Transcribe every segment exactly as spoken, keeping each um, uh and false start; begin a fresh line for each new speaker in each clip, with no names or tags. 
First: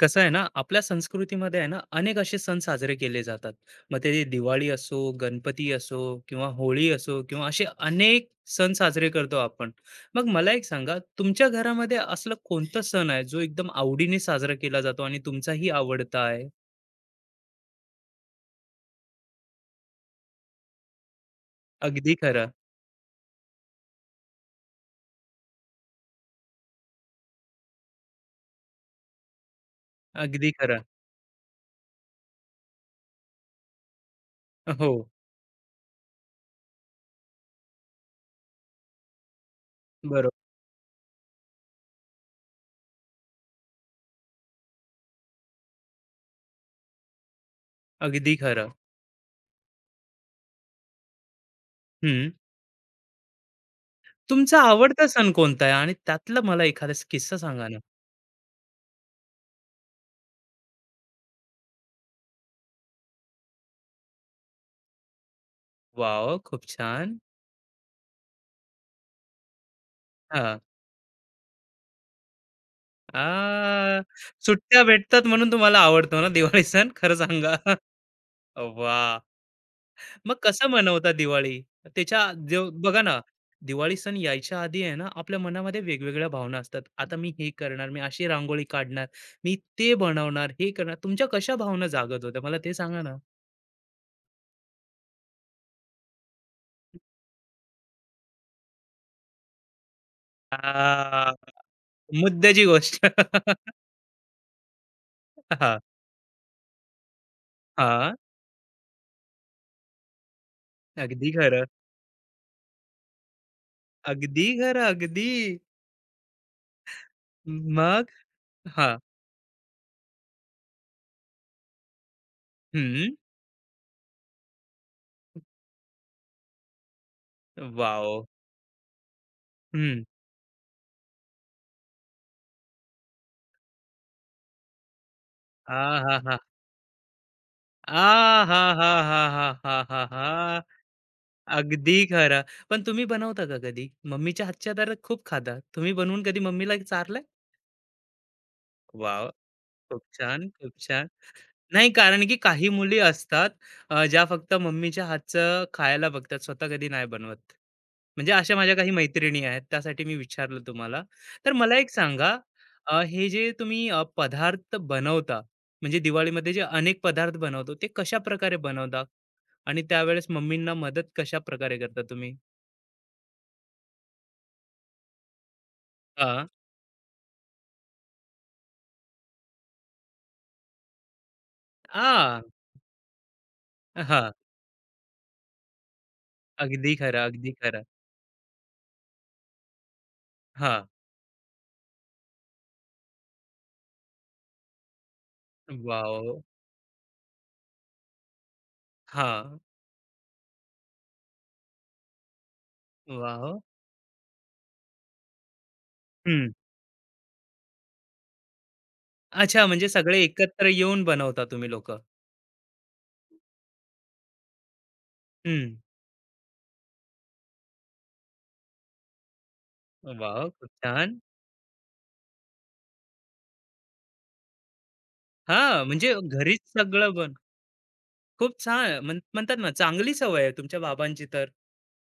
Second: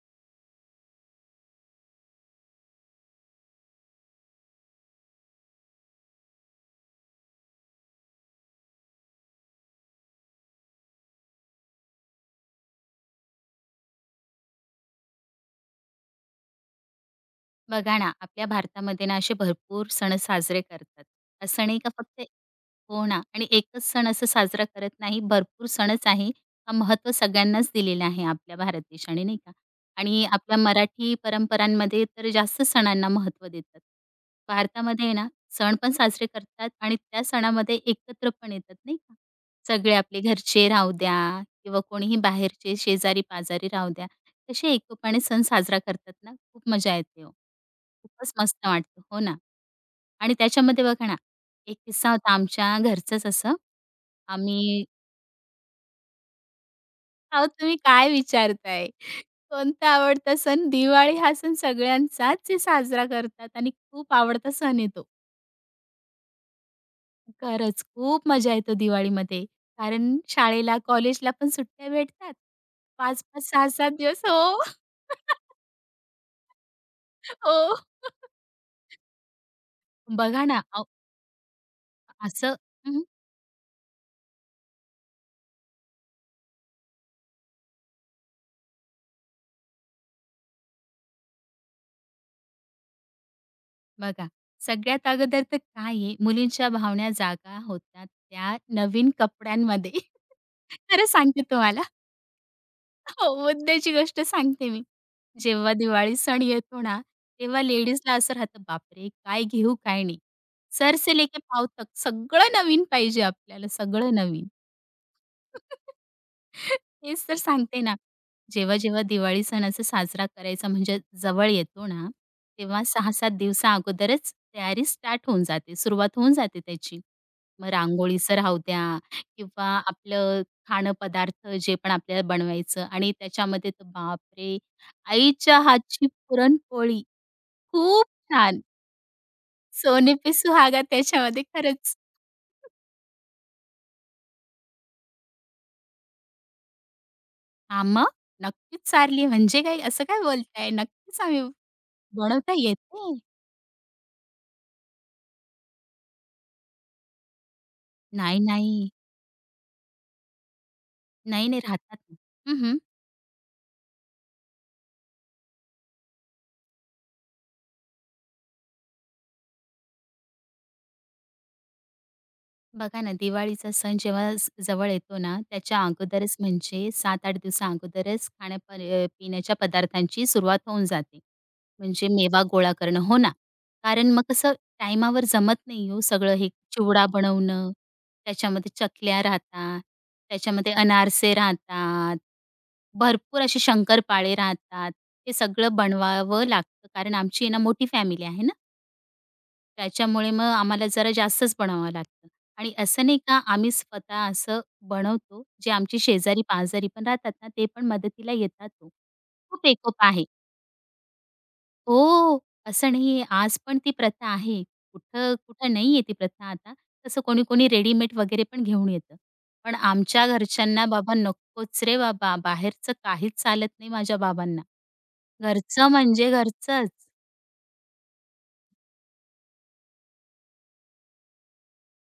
कसं आहे ना, आपल्या संस्कृतीमध्ये आहे ना, अनेक असे सण साजरे केले जातात. मग ते दिवाळी असो, गणपती असो, किंवा होळी असो, किंवा असे अनेक सण साजरे करतो आपण. मग मला एक सांगा, तुमच्या घरामध्ये असलं कोणतं सण आहे जो एकदम आवडीने साजरा केला जातो आणि तुमचाही आवडता आहे?
बघा ना, आपल्या भारतामध्ये ना असे भरपूर सण साजरे करतात. असं नाही का
अगदी
फक्त
खरं.
हो ना आणि एकच सण असं साजरा करत नाही. भरपूर सणच आहे. हा महत्त्व सगळ्यांनाच दिलेला आहे आपल्या भारत देशाने नाही का? आणि
अगदी
आपल्या
खरं.
मराठी परंपरांमध्ये तर जास्त सणांना महत्त्व देतात.
हो.
भारतामध्ये आहे ना सण पण साजरे करतात आणि त्या सणामध्ये एकत्र पण येतात नाही का? सगळे आपले
बरोबर.
घरचे राहू द्या किंवा कोणीही बाहेरचे शेजारी-पाजारी राहू द्या. तसे एकोपाने सण साजरा करतात ना, खूप मजा येते हो. खूपच
अगदी
मस्त
खरं.
वाटतं. हो ना. आणि त्याच्यामध्ये बघा ना, एक किस्सा
हम्म.
होता आमच्या घरचंच असं.
तुमचा
आम्ही
आवडता सण कोणता आहे आणि त्यातला मला एखादा किस्सा
अहो,
सांगा
तुम्ही
ना?
काय विचारताय? कोणता आवडता सण? दिवाळी हा सण सगळ्यांचाच आहे साजरा करतात आणि खूप आवडता सण आहे.
वाव, खूप छान.
खरंच खूप मजा येते दिवाळीमध्ये. कारण शाळेला, कॉलेजला पण सुट्ट्या भेटतात.
आ,
पाच पाच, सहा सहा दिवस हो.
सुट्ट्या भेटतात म्हणून तुम्हाला आवडतो ना दिवाळी सण, खरं सांगा?
हो.
वाह! मग
बघा ना,
कसं
अहो
मनवता दिवाळी? त्याच्या
असं
जो
हं,
बघा ना, दिवाळी सण यायच्या आधी आहे ना, आपल्या मनामध्ये वेगवेगळ्या भावना असतात. आता मी हे करणार, मी अशी रांगोळी काढणार, मी ते बनवणार, हे करणार. तुमच्या कशा भावना जागत होत्या, मला ते सांगा ना?
बघा सगळ्यात अगोदर तर काय आहे, मुलींच्या भावना जागा होतात त्या नवीन कपड्यांमध्ये. खरं
आ,
सांगते तुम्हाला.
मुद्द्याची गोष्ट.
हो, मुद्द्याची गोष्ट सांगते मी. जेव्हा
हां,
दिवाळी सण येतो ना, तेव्हा लेडीजला
हां.
असं राहतं, "बापरे! काय घेऊ, काय नाही?" सरसे
अगदी
लेके
खरं.
पाव तक" सगळं नवीन पाहिजे आपल्याला, सगळं
अगदी
नवीन.
खरं, अगदी.
तेच तर सांगते ना.
मग?
जेव्हा,
हां.
जेव्हा दिवाळी सण असा साजरा करायचा म्हणजे जवळ येतो ना, तेव्हा
हं.
सहा सात दिवसा अगोदरच तयारी स्टार्ट होऊन जाते, सुरुवात होऊन जाते त्याची. मग
वॉव!
रांगोळीचं राहू द्या किंवा
हं.
आपलं खाणं पदार्थ जे पण आपल्याला बनवायचं आणि त्याच्यामध्ये तर बापरे! आईच्या हातची
आहाहा!
पुरणपोळी खूप छान. सोने पे
आहाहाहाहाहाहा!
सुहागा त्याच्यामध्ये
अगदी
खरंच.
खरं. पण तुम्ही बनवता का कधी? मम्मीच्या हातच्या तर खूप खाता. तुम्ही बनवून कधी मम्मीला चारलंय?
हां, मग नक्कीच सारली
वॉव!
म्हणजे काय
खूप
असं काय
छान,
बोलताय?
खूप छान.
नक्कीच आम्ही
नाही, कारण की
बनवता
काही मुली
येते?
असतात अ, ज्या फक्त मम्मीच्या हातचं खायला बघतात, स्वतः कधी नाही बनवत. म्हणजे
नाही,
अशा माझ्या
नाही.
काही मैत्रिणी आहेत, त्यासाठी मी विचारलं तुम्हाला.
नाही,
तर
नाही
मला एक
राहतात ना.
सांगा,
हं, हं.
अ, हे जे तुम्ही अ, पदार्थ बनवता, म्हणजे दिवाळीमध्ये जे अनेक पदार्थ बनवतो, ते कशाप्रकारे बनवता? आणि त्यावेळेस मम्मींना मदत कशा प्रकारे करता तुम्ही?
बघा ना, दिवाळीचा सण जेव्हा ज जवळ येतो ना, त्याच्या अगोदरच
हां.
म्हणजे सात आठ दिवसा अगोदरच खाण्या प अ, पिण्याच्या पदार्थांची सुरुवात होऊन जाते. म्हणजे
आ,
मेवा गोळा करणं. हो ना. कारण मग
हां.
कसं टाईमावर जमत नाही हो सगळं हे.
अगदी
चिवडा
खरं, अगदी
बनवणं,
खरं.
त्याच्यामध्ये चकल्या राहतात, त्याच्यामध्ये
हा,
अनारसे राहतात, भरपूर असे शंकरपाळे राहतात. हे सगळं
वॉव!
बनवावं लागतं कारण आमची आहे ना मोठी फॅमिली आहे ना.
हा,
त्याच्यामुळे मग आम्हाला जरा जास्तच बनवावं लागतं आणि असं नाही का
वॉव!
आम्ही स्वतः असं बनवतो, जे आमची
हं.
शेजारी-पाजारी पण राहतात ना, ते पण मदतीला येतात तो, खूप
अच्छा, म्हणजे
एकोप
सगळे
आहे.
एकत्र येऊन बनवता तुम्ही लोकं.
हो, असं नाहीये. आज पण ती प्रथा आहे. कुठं कुठं
हं.
नाहीये ती प्रथा आता. तसं कोणी-कोणी रेडीमेड वगैरे पण घेऊन येतं. पण आमच्या
वॉव! खूप
घरच्यांना बाबा
छान.
नकोच रे बाबा, बाहेरचं काहीच चालत नाही माझ्या बाबांना.
हां,
घरचं
म्हणजे
म्हणजे
घरीच
घरचंच.
सगळं बन खूप छान. म्हण म्हणतात ना, चांगली सवय आहे तुमच्या बाबांची तर.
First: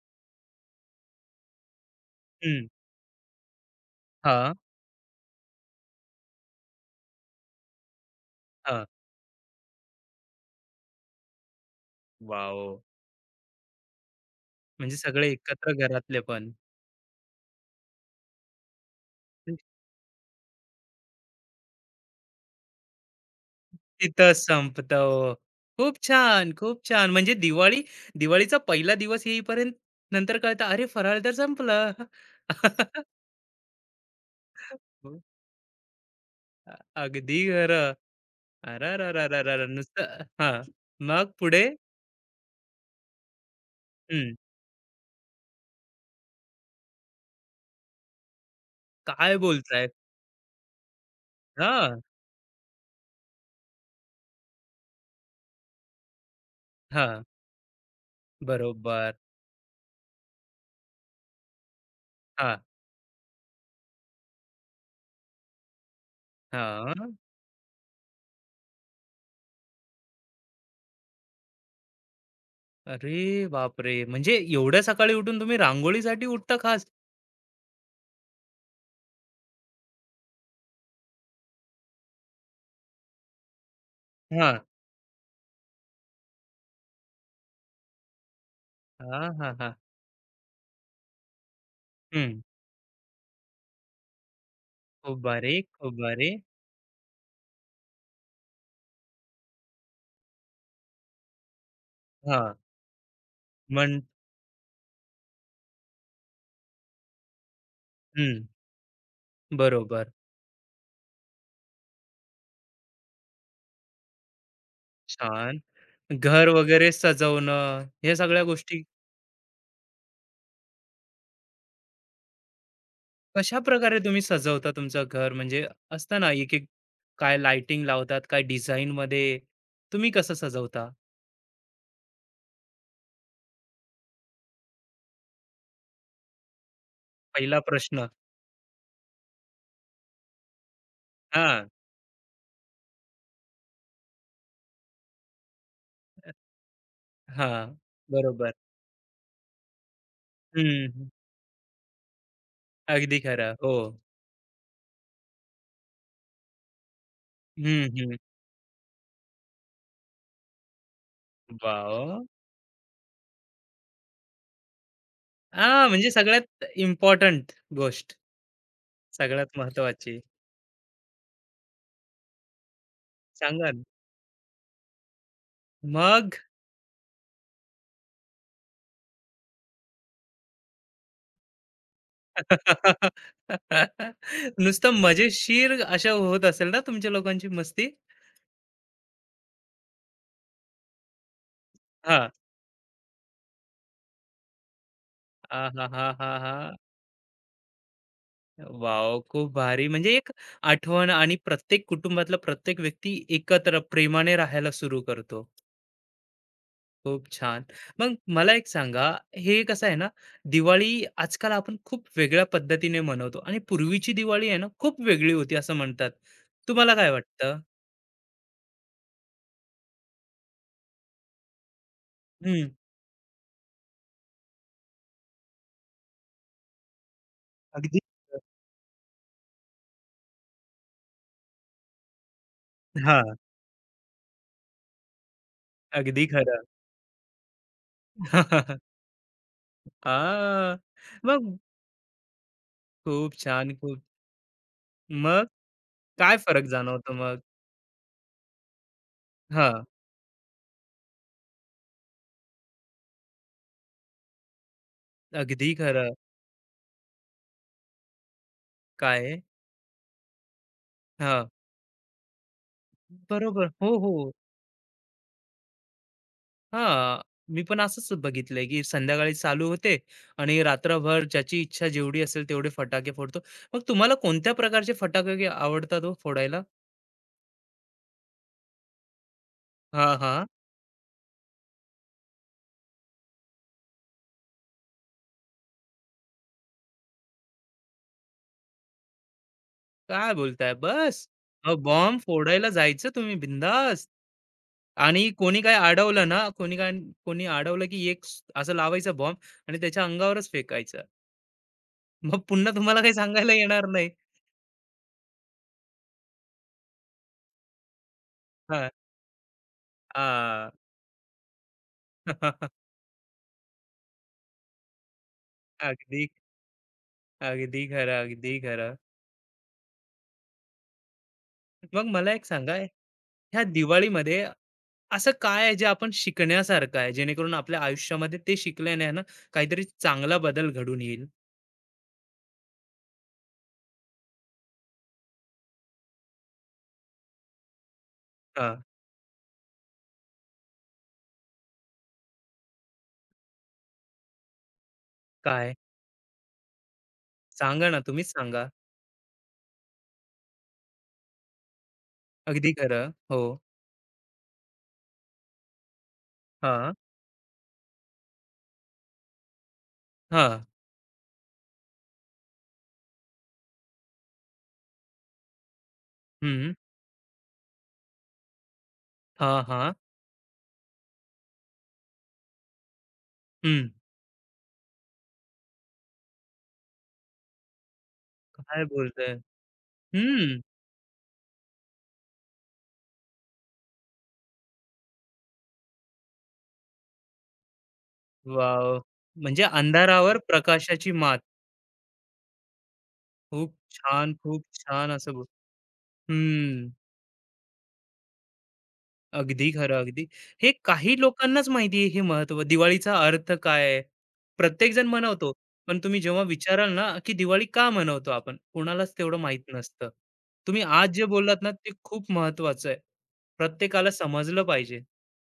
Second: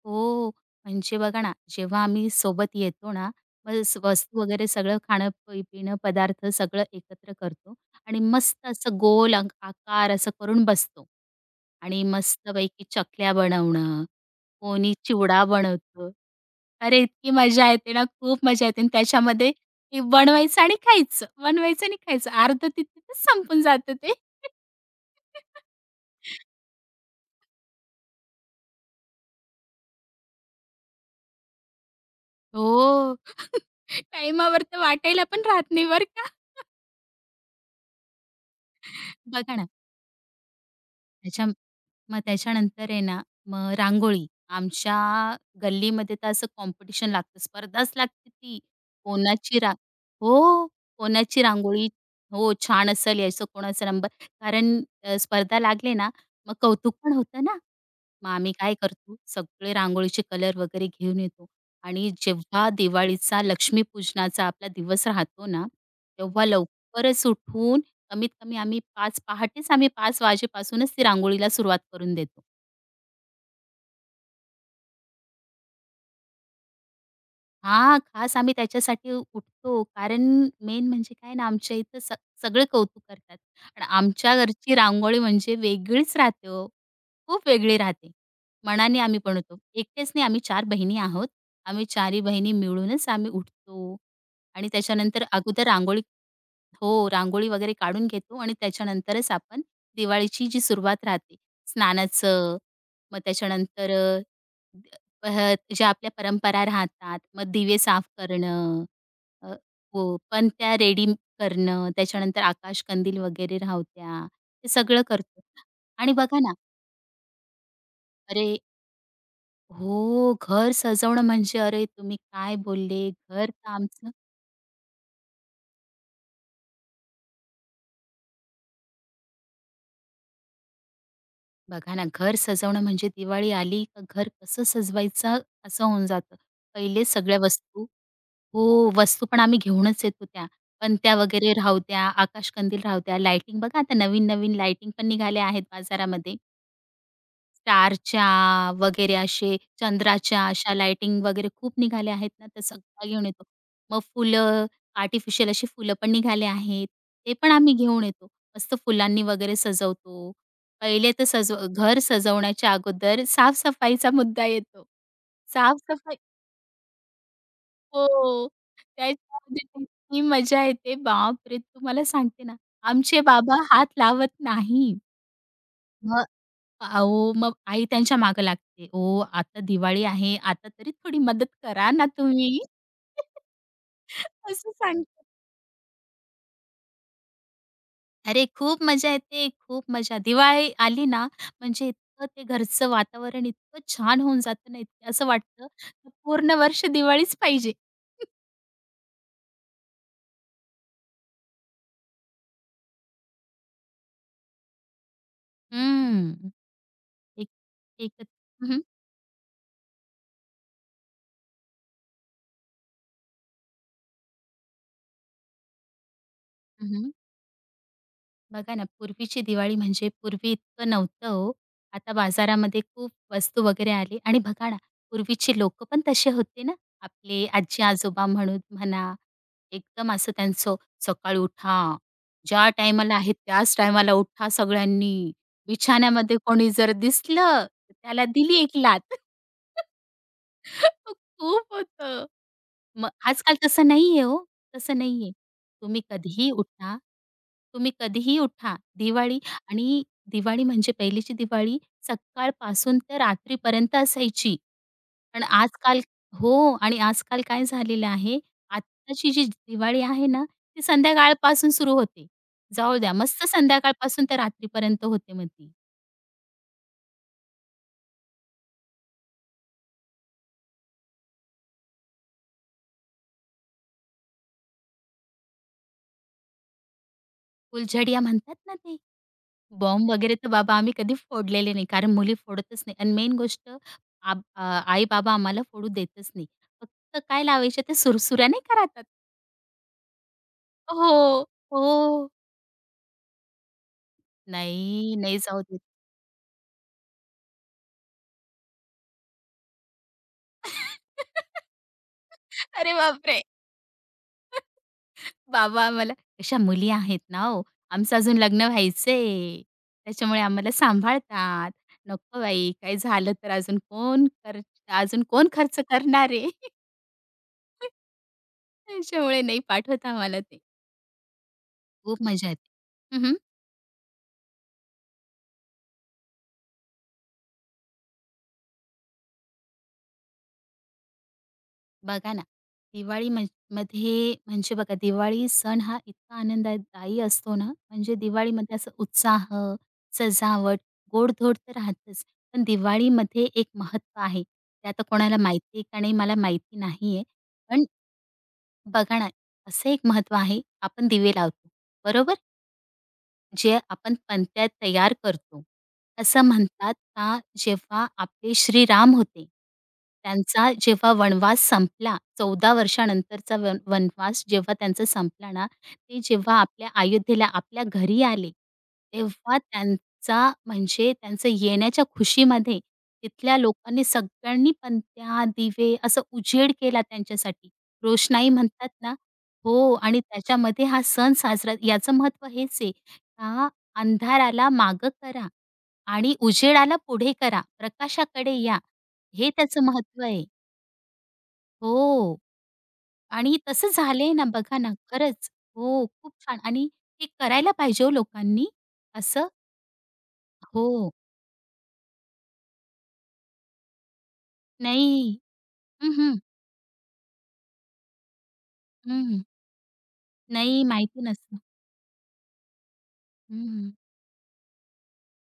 हो, म्हणजे बघा ना, जेव्हा आम्ही
हं.
सोबत येतो ना, मग स वस्तू
हां,
वगैरे सगळं खाणं, पि पिणं, पदार्थ सगळं एकत्र करतो आणि मस्त
हां.
असं गोल अंक आकार असं करून बसतो आणि
वॉव!
मस्तपैकी चकल्या बनवणं, कोणी
म्हणजे सगळे
चिवडा
एकत्र
बनवतं.
घरातले पण.
अरे, इतकी मजा येते ना, खूप मजा येते आणि त्याच्यामध्ये ते बनवायचं आणि खायचं, बनवायचं आणि खायचं. अर्धं तिथेच संपून जातं ते.
तिथं संपतं. हो. खूप छान, खूप छान. म्हणजे दिवाळी दिवाळीचा पहिला दिवस येईपर्यंत नंतर कळतं, "अरे, फराळ तर संपलं."
हो. टाईमावर तर
हो.
वाटायला पण राहत नाही बरं का.
अ, अगदी खरं.
बघा
अरेरेरेरेरे!
ना,
नुसतं हां. मग
त्याच्या
पुढे.
मग त्याच्यानंतर आहे ना, मग रांगोळी.
हं.
आमच्या गल्लीमध्ये तर असं कॉम्पिटिशन लागतं, स्पर्धाच लागते ती.
काय
कोणाची रा
बोलताय?
हो, कोणाची रांगोळी
हां,
हो, छान असेल, यायचं कोणाचा नंबर कारण अ, स्पर्धा लागली ना, मग कौतुक पण
हां.
होतं ना. मग आम्ही काय
बरोबर.
करतो, सगळे रांगोळीचे कलर वगैरे घेऊन येतो आणि
हां,
जेव्हा दिवाळीचा, लक्ष्मीपूजनाचा आपला दिवस राहतो ना, तेव्हा
हां.
लवकरच उठून कमीत कमी आम्ही पाच पहाटेच आम्ही पाच वाजेपासूनच ती रांगोळीला सुरुवात करून देतो.
अरे बापरे! म्हणजे एवढ्या सकाळी उठून तुम्ही रांगोळीसाठी उठता खास?
हां, खास आम्ही त्याच्यासाठी उठतो. कारण मेन म्हणजे काय ना, आमच्या इथं स सगळे कौतुक करतात. आणि आमच्या
हां.
घरची रांगोळी म्हणजे वेगळीच राहते हो. खूप वेगळी राहते. मनाने आम्ही
हां, हां,
बनवतो.
हां.
एकटेच नाही आम्ही चार बहिणी आहोत. आम्ही चारही
हं.
बहिणी मिळूनच आम्ही उठतो आणि
खूप
त्याच्यानंतर
भारी,
अगोदर
खूप
रांगोळी
भारी.
हो, रांगोळी वगैरे काढून घेतो आणि त्याच्यानंतरच आपण दिवाळीची जी सुरुवात राहते,
हां.
स्नानाचं, मग त्याच्यानंतर
मग
अ, अ, ज्या आपल्या परंपरा राहतात, मग दिवे साफ करणं, अ,
बरोबर.
हो, पण त्या रेडी करणं, त्याच्यानंतर आकाशकंदील वगैरे राहत्या, ते सगळं करतो.
छान.
आणि बघा
घर
ना,
वगैरे सजवणं, ह्या सगळ्या
अरे
गोष्टी
हो, घर सजवणं म्हणजे अरे तुम्ही काय बोलले, घर
कशा
तर
प्रकारे
आमचं
तुम्ही सजवता तुमचं घर? म्हणजे असतं ना, एक-एक काय लाइटिंग लावतात, काय डिझाइनमध्ये तुम्ही कसं सजवता?
बघा ना, घर सजवणं म्हणजे दिवाळी आली का घर कसं सजवायचं असं होऊन जातं. पहिले सगळ्या
पहिला
वस्तू
प्रश्न.
हो, वस्तू पण आम्ही घेऊनच येत होत्या. पणत्या वगैरे
हां.
राहू द्या, आकाशकंदील राहू द्या, लाइटिंग बघा आता नवीन-नवीन लाइटिंग पण निघाल्या आहेत
अ,
बाजारामध्ये. स्टारच्या
बरोबर.
वगैरे असे चंद्राच्या अशा
हं, हं.
लाइटिंग वगैरे खूप निघाल्या आहेत ना, तर सगळं
अगदी
घेऊन येतो.
खरं. हो.
मग फुलं, आर्टिफिशियल अशी फुलं पण निघाले आहेत. ते पण आम्ही
हं,
घेऊन
हं.
येतो. मस्त फुलांनी वगैरे सजवतो. पहिले तर सजव घर
वॉव!
सजवण्याच्या अगोदर साफ मुद्दा येतो. साफ
हां, म्हणजे सगळ्यात इम्पोर्टंट गोष्ट,
हो.
सगळ्यात
त्याच्यामध्ये तर
महत्त्वाची.
इतकी मजा येते. बापरे! तुम्हाला सांगते ना, आमचे बाबा
सांगा ना.
हात लावत नाही. मग
मग
अहो, मग आई त्यांच्या मागे लागते. "ओ, आता दिवाळी आहे, आता तरी थोडी मदत करा ना तुम्ही." असं
नुसतं
सांगतात.
मजेशीर अशा होत असेल ना तुमच्या लोकांची मस्ती?
अरे, खूप मजा येते, खूप मजा. दिवाळी आली ना, म्हणजे इतकं
हां.
ते घरचं वातावरण इतकं छान होऊन जातं ना, इतकं असं वाटतं, की पूर्ण
आहाहाहा!
वर्ष दिवाळीच पाहिजे.
वॉव! खूप भारी. म्हणजे एक आठवण आणि प्रत्येक कुटुंबातला प्रत्येक व्यक्ती एकत्र प्रेमाने राहायला सुरू करतो.
हं.
खूप
एक
छान. मग
एकत
मला एक
हं, हं.
सांगा, हे कसं आहे ना, दिवाळी आजकाल आपण खूप वेगळ्या पद्धतीने मनवतो आणि पूर्वीची दिवाळी आहे ना, खूप वेगळी होती असं म्हणतात. तुम्हाला काय वाटतं?
बघा ना, पूर्वीची दिवाळी म्हणजे पूर्वी इतकं नव्हतं हो. आता
हं.
बाजारामध्ये खूप वस्तू वगैरे आली आणि बघा ना, पूर्वीची लोकं पण तसे होते ना. आपले
अगदी.
आजी-आजोबा म्हणू म्हणा, एकदम असं त्यांचं सकाळी उठा, ज्या टायमाला आहे
हां.
त्याच टायमाला उठा सगळ्यांनी.
अगदी
बिछाण्यामध्ये
खरं.
कोणी जर दिसलं, तर त्याला दिली एक लाथ.
हां. मग
खूप होतं. मग
खूप
आजकाल
छान,
तसं
खूप.
नाहीये हो, तसं नाहीये.
मग
तुम्ही
काय
कधीही
फरक
उठा,
जाणवतो मग?
तुम्ही कधीही उठा. दिवाळी
हां,
आणि दिवाळी म्हणजे पहिलीची दिवाळी सकाळपासून तर रात्रीपर्यंत असायची. पण
अगदी
आजकाल
खरं.
हो आणि आजकाल काय झालेलं आहे,
काय
आत्ताची
आहे?
जी दिवाळी आहे ना, ती
हां,
संध्याकाळपासून सुरू होते. जाऊ द्या मस्त
बरोबर. हो,
संध्याकाळपासून
हो.
तर रात्रीपर्यंत होते मग ती.
हां, मी पण असंच बघितलंय, की संध्याकाळी चालू होते आणि रात्रभर ज्याची इच्छा जेवढी असेल तेवढे फटाके फोडतो. मग तुम्हाला कोणत्या प्रकारचे फटाके आवडतात हो फोडायला?
फुलझडिया म्हणतात ना ते.
हां,
बॉम्ब वगैरे
हां.
तर बाबा आम्ही कधी फोडलेले नाही, कारण मुली फोडतच नाही आणि मेन गोष्ट आब अ, आई-बाबा आम्हाला फोडू देतच नाही. फक्त काय लावायच्या त्या सुरसुऱ्या नाही का राहतात?
काय बोलताय?
हो,
बस? बॉम्ब
हो.
फोडायला जायचं तुम्ही बिंदास.
नाही,
आणि
नाही
कोणी
जाऊ
काय
देत.
अडवलं ना, कोणी काय कोणी अडवलं, की एक स असं लावायचा बॉम्ब आणि त्याच्या अंगावरच फेकायचा. मग पुन्हा
अरे
तुम्हाला काही
बापरे!
सांगायला येणार नाही.
बाबा आम्हाला "अशा मुली आहेत ना हो, आमचं अजून लग्न
हां,
व्हायचंय, त्याच्यामुळे
हां.
आम्हाला सांभाळतात. नको बाई, काही झालं तर अजून कोण कर अजून कोण खर्च
अगदी,
करणार आहे?"
अगदी खरं, अगदी खरं.
त्याच्यामुळे नाही पाठवत आम्हाला ते.
मग
खूप
मला एक
मजा
सांगा,
येते. हं,
ह्या दिवाळीमध्ये असं काय आहे जे आपण शिकण्यासारखं आहे, जेणेकरून आपल्या आयुष्यामध्ये ते शिकल्याने आहे ना, काहीतरी चांगला बदल घडून येईल?
बघा ना, दिवाळी म्हण मध्ये म्हणजे बघा दिवाळी सण हा इतका आनंददायी असतो ना, म्हणजे दिवाळीमध्ये
हां,
असं उत्साह, सजावट, गोडधोड तर राहतच. पण दिवाळीमध्ये एक महत्त्व आहे. ते आता कोणाला
काय?
माहिती आहे का नाही मला माहिती नाहीये. पण
सांगा ना, तुम्हीच सांगा.
बघा ना, असं एक महत्त्व आहे, आपण दिवे लावतो, बरोबर?
अगदी खरं. हो.
जे आपण पणत्या तयार करतो. असं
हां,
म्हणतात का जेव्हा आपले श्रीराम होते,
हां.
त्यांचा जेव्हा वनवास संपला चौदा वर्षानंतरचा वन वनवास जेव्हा त्यांचा संपला ना, ते जेव्हा
हं.
आपल्या अयोध्येला आपल्या घरी आले,
हां,
तेव्हा
हां.
त्यांचा म्हणजे त्यांचं येण्याच्या खुशीमध्ये तिथल्या
हं.
लोकांनी सगळ्यांनी पणत्या, दिवे असा उजेड केला त्यांच्यासाठी. रोषणाई
काय
म्हणतात ना
बोलताय?
हो आणि
हम्म.
त्याच्यामध्ये हा सण साजरा याचं महत्त्व हेच आहे. आता अंधाराला मागं करा आणि उजेडाला पुढे करा, प्रकाशाकडे या.
वॉव!
हे
म्हणजे
त्याचं महत्त्व
अंधारावर
आहे.
प्रकाशाची मात.
हो आणि
खूप
तसं झालंय
छान,
ना,
खूप
बघा ना,
छान असं बो
खरंच. हो, खूप छान आणि
हम्म.
हे करायला पाहिजे हो लोकांनी असं.
अगदी खरं, अगदी. हे
हो.
काही लोकांनाच माहिती आहे, हे महत्त्व. दिवाळीचा अर्थ काय आहे? प्रत्येकजण
नाही.
मनवतो. पण
हं,
तुम्ही
हं.
जेव्हा विचाराल ना, की दिवाळी का मनवतो आपण? कोणालाच तेवढं
हं.
माहीत नसतं. तुम्ही
नाही
आज
माहिती
जे
नसतं.
बोललात ना, ते खूप महत्त्वाचं आहे.
हं.
प्रत्येकाला समजलं पाहिजे.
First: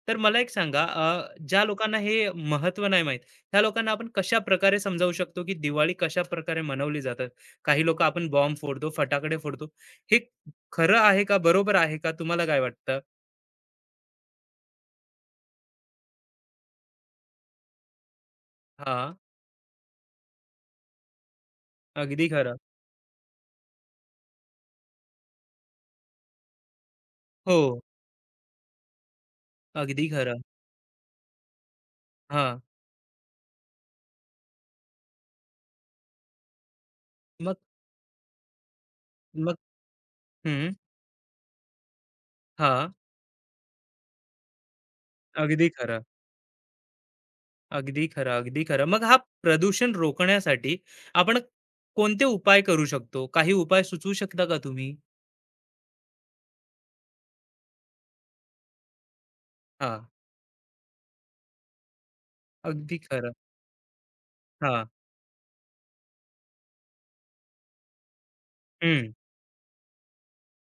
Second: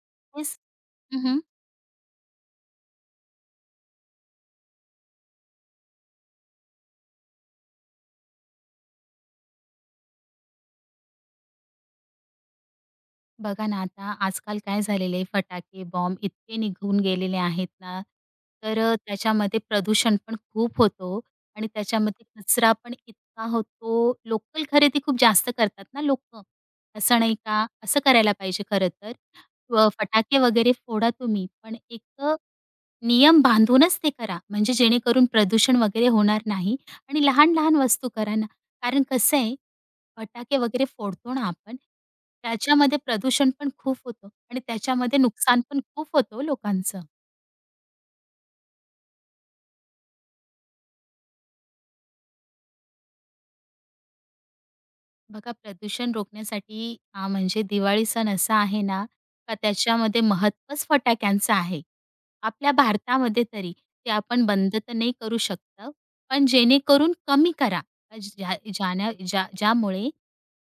तर मला एक
तेच.
सांगा, अ,
हं,
ज्या लोकांना हे महत्त्व नाही माहीत, त्या लोकांना आपण कशाप्रकारे समजावू शकतो, की दिवाळी कशाप्रकारे मनवली जातात? काही लोकं आपण बॉम्ब फोडतो, फटाकडे फोडतो. हे खरं आहे का? बरोबर आहे का? तुम्हाला काय वाटतं?
बघा ना आता आजकाल काय झालेलं आहे फटाके, बॉम्ब इतके निघून गेलेले आहेत ना, तर अ,
हां.
त्याच्यामध्ये प्रदूषण पण खूप होतो, हो आणि त्याच्यामध्ये
अगदी खरं.
कचरा पण इतका होतो. लोकल खरेदी खूप जास्त करतात ना लोकं. असं नाही
हो,
का? असं करायला पाहिजे खरं तर. व
अगदी
फटाके
खरं.
वगैरे फोडा तुम्ही, पण एक अ,
हां.
नियम बांधूनच ते करा. म्हणजे जेणेकरून प्रदूषण वगैरे होणार नाही आणि
मग
लहान-लहान वस्तू करा ना. कारण कसं
मग
आहे फटाके
हं.
वगैरे फोडतो ना आपण,
हां.
त्याच्यामध्ये प्रदूषण पण खूप होतं आणि त्याच्यामध्ये नुकसान
अगदी
पण
खरं,
खूप होतं हो लोकांचं.
अगदी खरं, अगदी खरं. मग हा प्रदूषण रोखण्यासाठी आपण कोणते उपाय करू शकतो? काही उपाय सुचवू शकता का तुम्ही?
बघा प्रदूषण रोखण्यासाठी आ म्हणजे दिवाळी सण असा आहे ना का
हां,
त्याच्यामध्ये महत्त्वच फटाक्यांचं आहे. आपल्या
अगदी खरं.
भारतामध्ये तरी ते आपण बंद
हां.
तर नाही करू शकत, पण जेणेकरून कमी करा. ज्या
हं.
ज्याना ज्या ज्यामुळे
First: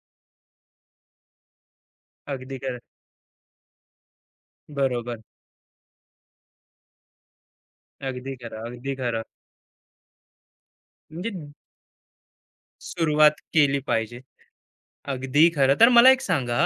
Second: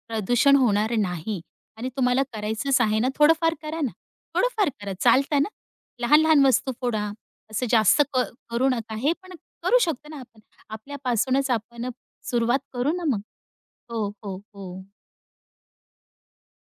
प्रदूषण होणार नाही आणि तुम्हाला
अगदी खरं.
करायचंच आहे ना, थोडंफार करा ना. थोडंफार करा,
बरोबर.
चालतं ना. लहान-लहान वस्तू फोडा. असं जास्त क
अगदी खरं,
करू
अगदी
नका. हे
खरं.
पण करू शकतो ना आपण.
म्हणजे
आपल्यापासूनच आपण सुरुवात करू ना मग.
सुरुवात केली
हो,
पाहिजे.
हो, हो.
अगदी खरं. तर मला एक सांगा,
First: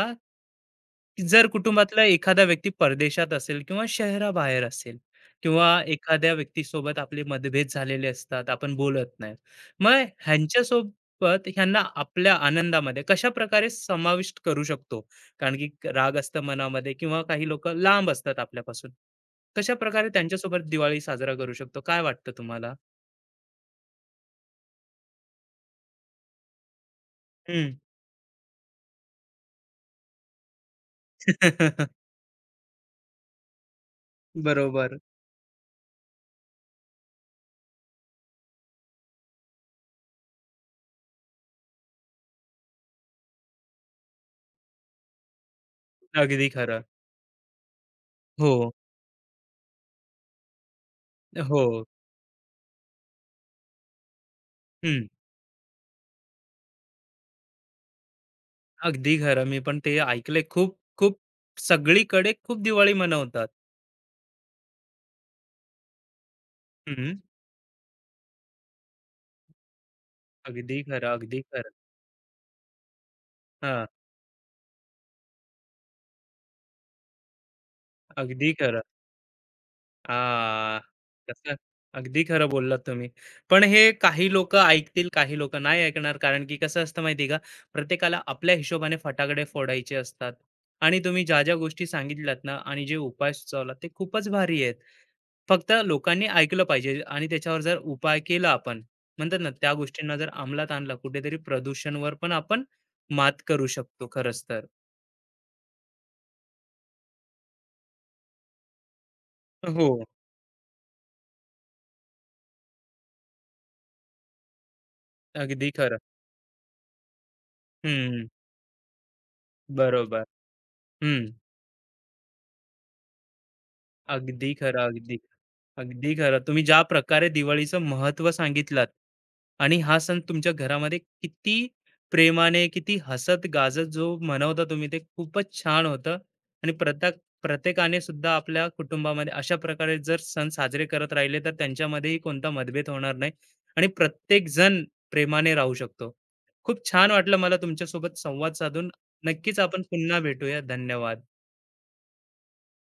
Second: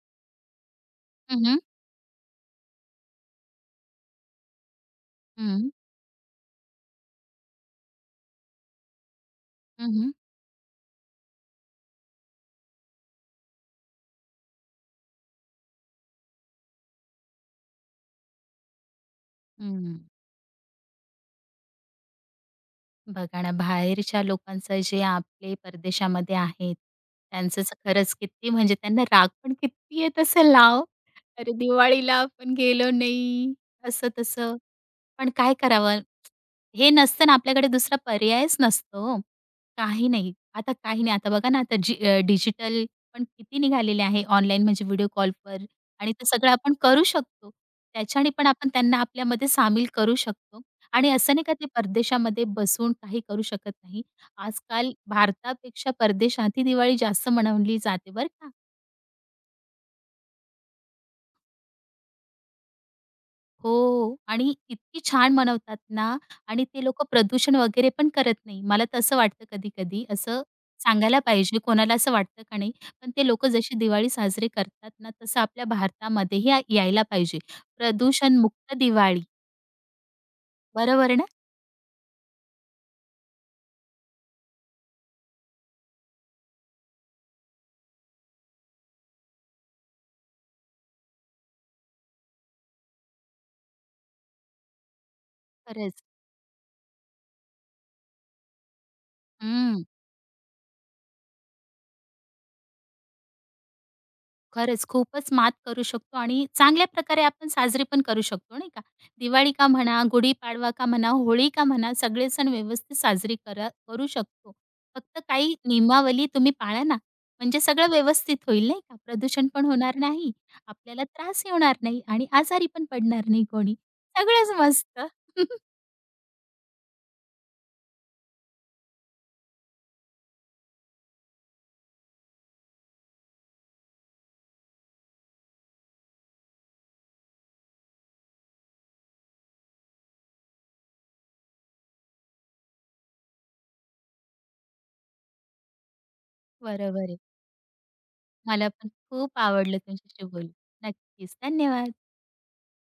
हं,
जर
हं.
कुटुंबातला एखादा व्यक्ती परदेशात असेल किंवा शहराबाहेर असेल, किंवा
हं,
एखाद्या व्यक्तीसोबत आपले मतभेद झालेले असतात, आपण बोलत नाही,
हं,
मग
हं.
ह्यांच्यासोबत, ह्यांना आपल्या आनंदामध्ये कशा प्रकारे समाविष्ट करू शकतो? कारण की राग असतं मनामध्ये किंवा काही लोक लांब असतात आपल्यापासून. कशा
हं.
प्रकारे त्यांच्यासोबत दिवाळी साजरा करू शकतो, काय वाटतं तुम्हाला?
बघा ना, बाहेरच्या लोकांचं जे आपले परदेशामध्ये आहेत, त्यांचंच
हम्म.
खरंच किती म्हणजे त्यांना राग पण किती येत असेल ना हो. अरे, दिवाळीला आपण गेलो नाही, असं तसं.
बरोबर.
पण काय करावं? हे नसतं ना आपल्याकडे दुसरा पर्यायच नसतो हो. काही नाही. आता काही नाही. आता बघा ना आता जी अ, डिजिटल पण किती निघालेले आहे ऑनलाईन म्हणजे व्हिडिओ कॉलवर आणि ते
अगदी
सगळं आपण
खरं.
करू शकतो. त्याच्याने पण
हो.
आपण त्यांना आपल्यामध्ये सामील करू शकतो आणि असं नाही का
हो.
ते परदेशामध्ये बसून काही करू शकत नाही. आजकाल
हम्म.
भारतापेक्षा परदेशात ही दिवाळी जास्त मनवली जाते बरं का.
अगदी खरं. मी पण ते ऐकलंय. खूप, खूप सगळीकडे खूप दिवाळी मनवतात.
हो आणि इतकी छान मनवतात ना आणि ते लोक
हं.
प्रदूषण वगैरे पण करत नाही. मला तर असं वाटतं कधी-कधी असं
अगदी खरं,
सांगायला
अगदी
पाहिजे
खरं.
कोणाला असं वाटतं का नाही? पण ते लोक जशी
हां,
दिवाळी साजरी करतात ना, तसं आपल्या भारतामध्येही या- यायला पाहिजे.
अगदी
प्रदूषणमुक्त
खरं.
दिवाळी.
हां,
बरोबर ना?
तसं अगदी खरं बोललात तुम्ही. पण हे काही लोकं ऐकतील, काही लोकं नाही ऐकणार. कारण की कसं असतं माहिती आहे का, प्रत्येकाला आपल्या हिशोबाने फटाकडे फोडायचे असतात. आणि तुम्ही ज्या, ज्या गोष्टी सांगितल्यात ना आणि जे उपाय सुचवलात ते खूपच भारी आहेत. फक्त
खरंच.
लोकांनी ऐकलं पाहिजे आणि त्याच्यावर जर उपाय केला आपण, म्हणतात ना, त्या
हं.
गोष्टींना जर अंमलात आणला, कुठेतरी प्रदूषणवर पण आपण मात करू शकतो खरंच तर.
खरंच खूपच मात करू शकतो आणि चांगल्या प्रकारे आपण साजरी पण करू शकतो नाही का? दिवाळी का
हो,
म्हणा, गुढीपाडवा का म्हणा, होळी का म्हणा, सगळे सण व्यवस्थित साजरी करा करू शकतो. फक्त काही
अगदी खरं.
नियमावली तुम्ही पाळा ना, म्हणजे सगळं
हं,
व्यवस्थित होईल नाही का? प्रदूषण पण होणार
बरोबर.
नाही, आपल्याला
हं.
त्रासही होणार नाही आणि आजारी पण पडणार नाही कोणी. सगळंच
अगदी खरं,
मस्त.
अगदी. अगदी खरं. तुम्ही ज्या प्रकारे दिवाळीचं महत्त्व सांगितलात आणि हा सण तुमच्या घरामध्ये किती प्रेमाने, किती हसत-गाजत जो मनवता तुम्ही, ते खूपच छान होतं. आणि प्रत्येक प्रत्येकाने सुद्धा आपल्या कुटुंबामध्ये अशा प्रकारे जर सण साजरे करत राहिले, तर त्यांच्यामध्येही कोणता मतभेद होणार नाही आणि प्रत्येकजण प्रेमाने राहू शकतो. खूप
बरोबर
छान
आहे.
वाटलं मला तुमच्यासोबत संवाद
मला पण
साधून.
खूप
नक्कीच
आवडलं
आपण पुन्हा
तुमच्याशी बोलून.
भेटूया. धन्यवाद.
नक्कीच. धन्यवाद.